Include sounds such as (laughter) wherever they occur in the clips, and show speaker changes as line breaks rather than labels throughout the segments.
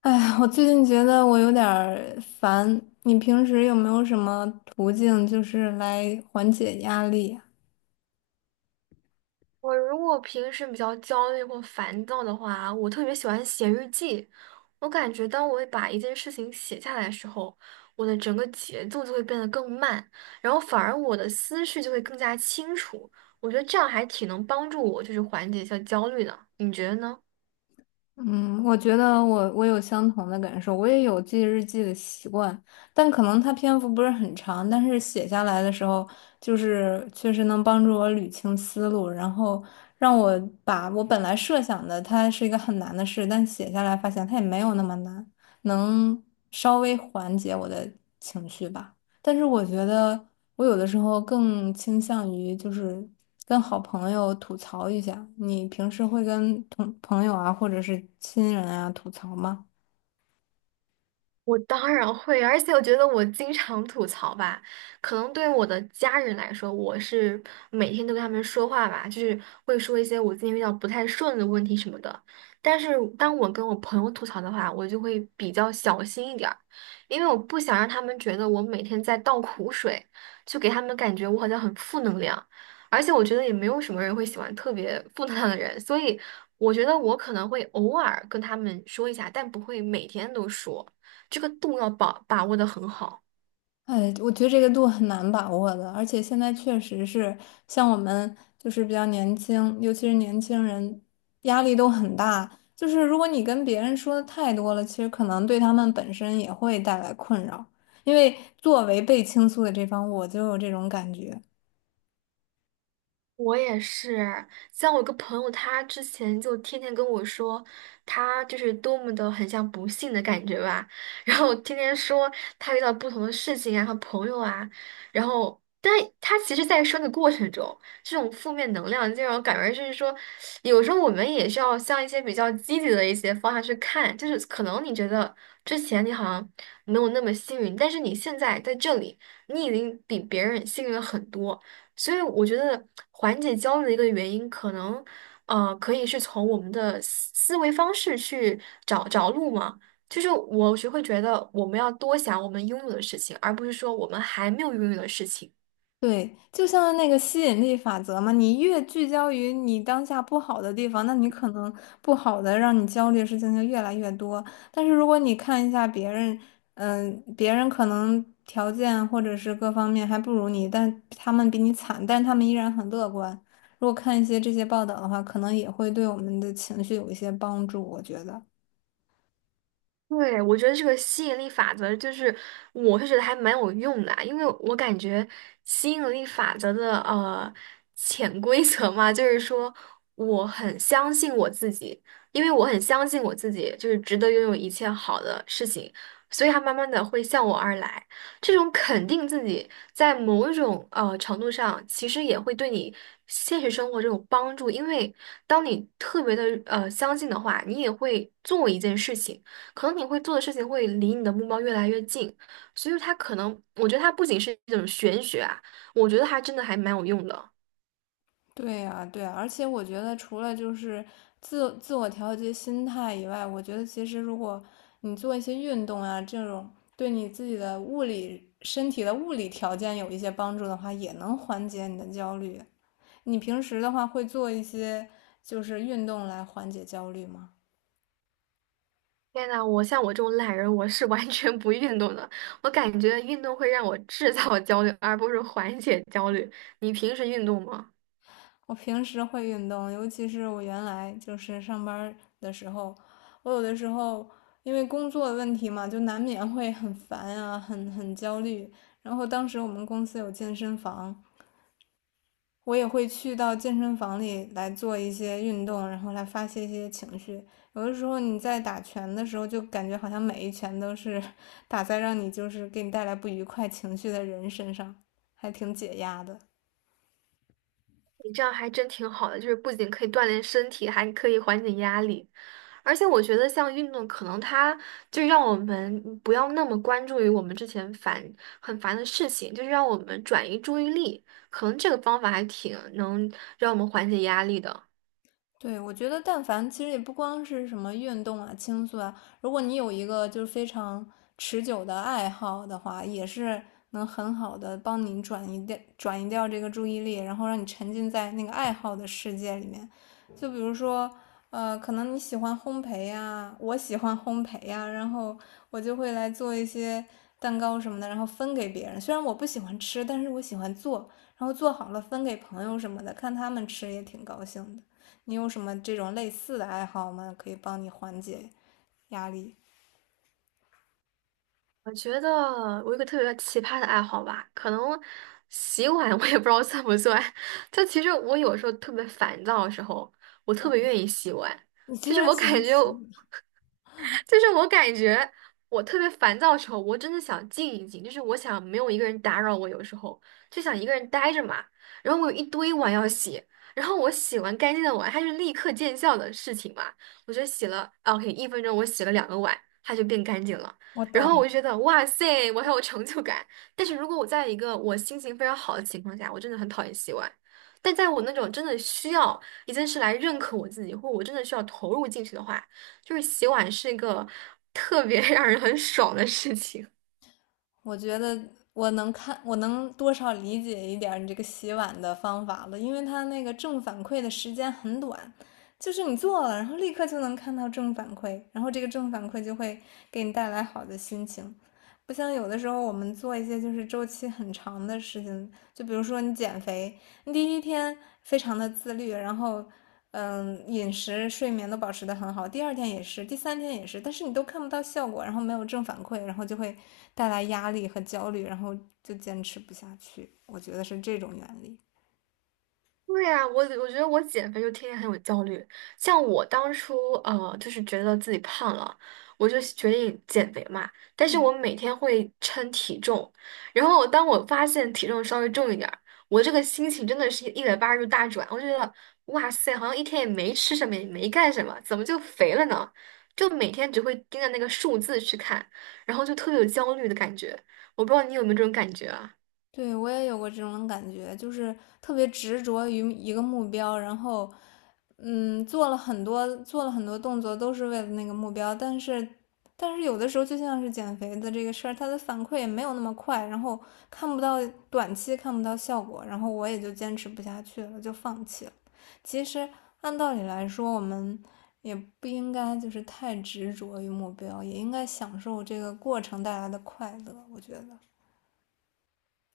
哎，我最近觉得我有点儿烦，你平时有没有什么途径就是来缓解压力呀。
我如果平时比较焦虑或烦躁的话，我特别喜欢写日记。我感觉当我把一件事情写下来的时候，我的整个节奏就会变得更慢，然后反而我的思绪就会更加清楚。我觉得这样还挺能帮助我，就是缓解一下焦虑的。你觉得呢？
嗯，我觉得我有相同的感受，我也有记日记的习惯，但可能它篇幅不是很长，但是写下来的时候，就是确实能帮助我捋清思路，然后让我把我本来设想的它是一个很难的事，但写下来发现它也没有那么难，能稍微缓解我的情绪吧。但是我觉得。我有的时候更倾向于就是跟好朋友吐槽一下。你平时会跟同朋友啊，或者是亲人啊吐槽吗？
我当然会，而且我觉得我经常吐槽吧，可能对我的家人来说，我是每天都跟他们说话吧，就是会说一些我最近遇到不太顺的问题什么的。但是当我跟我朋友吐槽的话，我就会比较小心一点儿，因为我不想让他们觉得我每天在倒苦水，就给他们感觉我好像很负能量。而且我觉得也没有什么人会喜欢特别负能量的人，所以我觉得我可能会偶尔跟他们说一下，但不会每天都说。这个度要把握的很好。
哎，我觉得这个度很难把握的，而且现在确实是像我们就是比较年轻，尤其是年轻人，压力都很大。就是如果你跟别人说的太多了，其实可能对他们本身也会带来困扰。因为作为被倾诉的这方，我就有这种感觉。
我也是，像我一个朋友，他之前就天天跟我说，他就是多么的很像不幸的感觉吧，然后天天说他遇到不同的事情啊和朋友啊，然后，但他其实，在说的过程中，这种负面能量就让我感觉就是说，有时候我们也是要向一些比较积极的一些方向去看，就是可能你觉得之前你好像没有那么幸运，但是你现在在这里，你已经比别人幸运了很多。所以我觉得缓解焦虑的一个原因，可能可以是从我们的思维方式去找找路嘛。就是我是会觉得我们要多想我们拥有的事情，而不是说我们还没有拥有的事情。
对，就像那个吸引力法则嘛，你越聚焦于你当下不好的地方，那你可能不好的让你焦虑的事情就越来越多。但是如果你看一下别人，别人可能条件或者是各方面还不如你，但他们比你惨，但他们依然很乐观。如果看一些这些报道的话，可能也会对我们的情绪有一些帮助，我觉得。
对，我觉得这个吸引力法则就是，我是觉得还蛮有用的啊因为我感觉吸引力法则的潜规则嘛，就是说我很相信我自己，因为我很相信我自己就是值得拥有一切好的事情，所以它慢慢的会向我而来。这种肯定自己在某种程度上，其实也会对你现实生活这种帮助，因为当你特别的相信的话，你也会做一件事情。可能你会做的事情会离你的目标越来越近，所以它可能，我觉得它不仅是一种玄学啊，我觉得它真的还蛮有用的。
对呀，对呀，而且我觉得除了就是自我调节心态以外，我觉得其实如果你做一些运动啊，这种对你自己的物理身体的物理条件有一些帮助的话，也能缓解你的焦虑。你平时的话会做一些就是运动来缓解焦虑吗？
天呐，我像我这种懒人，我是完全不运动的。我感觉运动会让我制造焦虑，而不是缓解焦虑。你平时运动吗？
我平时会运动，尤其是我原来就是上班儿的时候，我有的时候因为工作的问题嘛，就难免会很烦啊，很焦虑。然后当时我们公司有健身房，我也会去到健身房里来做一些运动，然后来发泄一些情绪。有的时候你在打拳的时候，就感觉好像每一拳都是打在让你就是给你带来不愉快情绪的人身上，还挺解压的。
你这样还真挺好的，就是不仅可以锻炼身体，还可以缓解压力。而且我觉得，像运动，可能它就让我们不要那么关注于我们之前很烦的事情，就是让我们转移注意力。可能这个方法还挺能让我们缓解压力的。
对，我觉得但凡其实也不光是什么运动啊、倾诉啊，如果你有一个就是非常持久的爱好的话，也是能很好的帮你转移掉这个注意力，然后让你沉浸在那个爱好的世界里面。就比如说，可能你喜欢烘焙呀，我喜欢烘焙呀，然后我就会来做一些蛋糕什么的，然后分给别人。虽然我不喜欢吃，但是我喜欢做，然后做好了分给朋友什么的，看他们吃也挺高兴的。你有什么这种类似的爱好吗？可以帮你缓解压力。
我觉得我有一个特别奇葩的爱好吧，可能洗碗 (laughs) 我也不知道算不算。(laughs) 就其实我有时候特别烦躁的时候，我特别愿意洗碗。
你居
就是
然
我
喜
感
欢
觉
洗碗，
就是我感觉我特别烦躁的时候，我真的想静一静，就是我想没有一个人打扰我，有时候就想一个人待着嘛。然后我有一堆碗要洗，然后我洗完干净的碗，它是立刻见效的事情嘛。我就洗了啊，OK，1分钟我洗了两个碗，它就变干净了。
我
然
懂
后
了。
我就觉得哇塞，我很有成就感。但是如果我在一个我心情非常好的情况下，我真的很讨厌洗碗。但在我那种真的需要一件事来认可我自己，或我真的需要投入进去的话。就是洗碗是一个特别 (laughs) 让人很爽的事情。
我觉得我能看，我能多少理解一点儿你这个洗碗的方法了，因为它那个正反馈的时间很短，就是你做了，然后立刻就能看到正反馈，然后这个正反馈就会给你带来好的心情。不像有的时候我们做一些就是周期很长的事情，就比如说你减肥，你第一天非常的自律，然后饮食、睡眠都保持得很好，第二天也是，第三天也是，但是你都看不到效果，然后没有正反馈，然后就会带来压力和焦虑，然后就坚持不下去。我觉得是这种原理。
对呀，我觉得我减肥就天天很有焦虑。像我当初就是觉得自己胖了，我就决定减肥嘛。但是
嗯，
我每天会称体重，然后当我发现体重稍微重一点儿，我这个心情真的是180度大转。我就觉得哇塞，好像一天也没吃什么，也没干什么，怎么就肥了呢？就每天只会盯着那个数字去看，然后就特别有焦虑的感觉。我不知道你有没有这种感觉啊？
对，我也有过这种感觉，就是特别执着于一个目标，然后做了很多动作，都是为了那个目标，但是有的时候就像是减肥的这个事儿，它的反馈也没有那么快，然后看不到短期看不到效果，然后我也就坚持不下去了，就放弃了。其实按道理来说，我们也不应该就是太执着于目标，也应该享受这个过程带来的快乐，我觉得。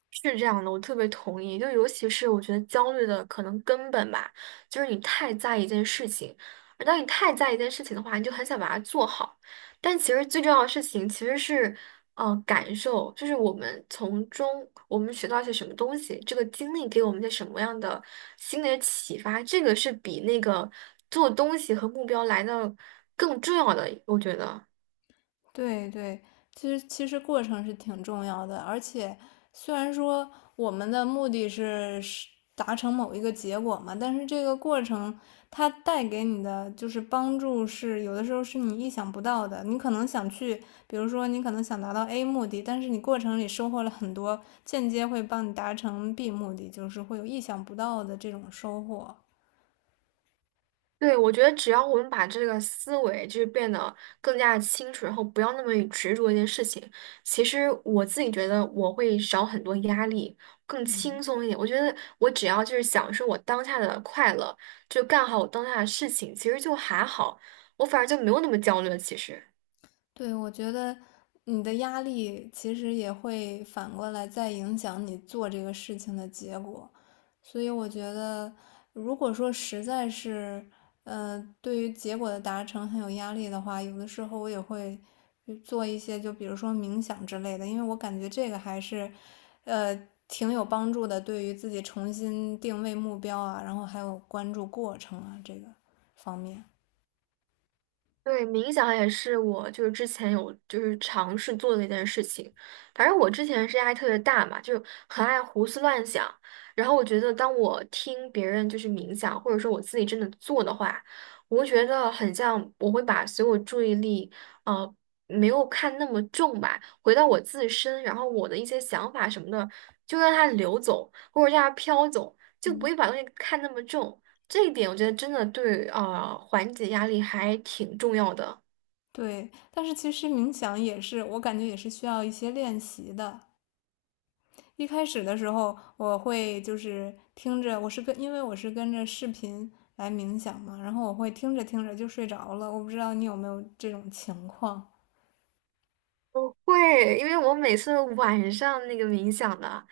是这样的，我特别同意。就尤其是我觉得焦虑的可能根本吧，就是你太在意一件事情，而当你太在意一件事情的话，你就很想把它做好。但其实最重要的事情其实是，感受，就是我们学到一些什么东西，这个经历给我们一些什么样的心理的启发，这个是比那个做东西和目标来的更重要的，我觉得。
对对，其实过程是挺重要的，而且虽然说我们的目的是达成某一个结果嘛，但是这个过程它带给你的就是帮助是有的时候是你意想不到的。你可能想去，比如说你可能想达到 A 目的，但是你过程里收获了很多间接会帮你达成 B 目的，就是会有意想不到的这种收获。
对，我觉得只要我们把这个思维就是变得更加清楚，然后不要那么执着一件事情，其实我自己觉得我会少很多压力，更轻松一点。我觉得我只要就是享受我当下的快乐，就干好我当下的事情，其实就还好，我反而就没有那么焦虑了。其实。
对，我觉得你的压力其实也会反过来再影响你做这个事情的结果，所以我觉得，如果说实在是，对于结果的达成很有压力的话，有的时候我也会去做一些，就比如说冥想之类的，因为我感觉这个还是，呃，挺有帮助的，对于自己重新定位目标啊，然后还有关注过程啊，这个方面。
对，冥想也是我就是之前有就是尝试做的一件事情。反正我之前是压力特别大嘛，就很爱胡思乱想。然后我觉得，当我听别人就是冥想，或者说我自己真的做的话，我会觉得很像我会把所有注意力，呃，没有看那么重吧，回到我自身，然后我的一些想法什么的，就让它流走，或者让它飘走，就不会
嗯
把东西看那么重。这一点我觉得真的对啊，缓解压力还挺重要的。
对，但是其实冥想也是，我感觉也是需要一些练习的。一开始的时候，我会就是听着，我是跟，因为我是跟着视频来冥想嘛，然后我会听着听着就睡着了。我不知道你有没有这种情况？
我会，因为我每次晚上那个冥想的，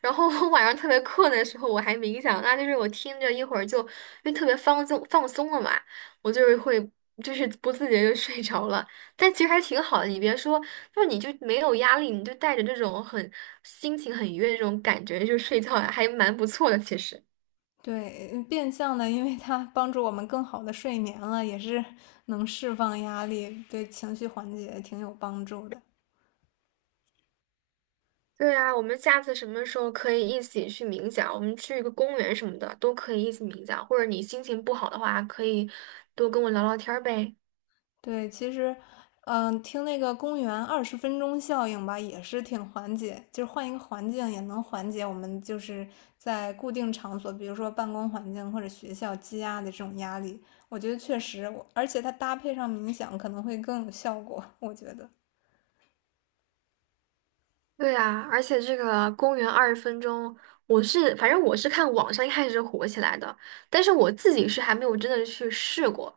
然后我晚上特别困的时候，我还冥想，那就是我听着一会儿就，因为特别放松放松了嘛，我就是会不自觉就睡着了。但其实还挺好的，你别说，就是你就没有压力，你就带着这种心情很愉悦的这种感觉就睡觉，还蛮不错的，其实。
对，变相的，因为它帮助我们更好的睡眠了，也是能释放压力，对情绪缓解挺有帮助的。
对呀，我们下次什么时候可以一起去冥想？我们去一个公园什么的都可以一起冥想，或者你心情不好的话，可以多跟我聊聊天儿呗。
对，其实，听那个公园20分钟效应吧，也是挺缓解，就是换一个环境也能缓解我们就是在固定场所，比如说办公环境或者学校积压的这种压力。我觉得确实我，而且它搭配上冥想可能会更有效果，我觉得。
对啊，而且这个公园20分钟，我是反正我是看网上一开始火起来的，但是我自己是还没有真的去试过。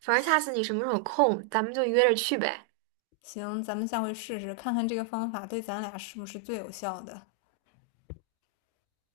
反正下次你什么时候有空，咱们就约着去呗。
行，咱们下回试试，看看这个方法对咱俩是不是最有效的。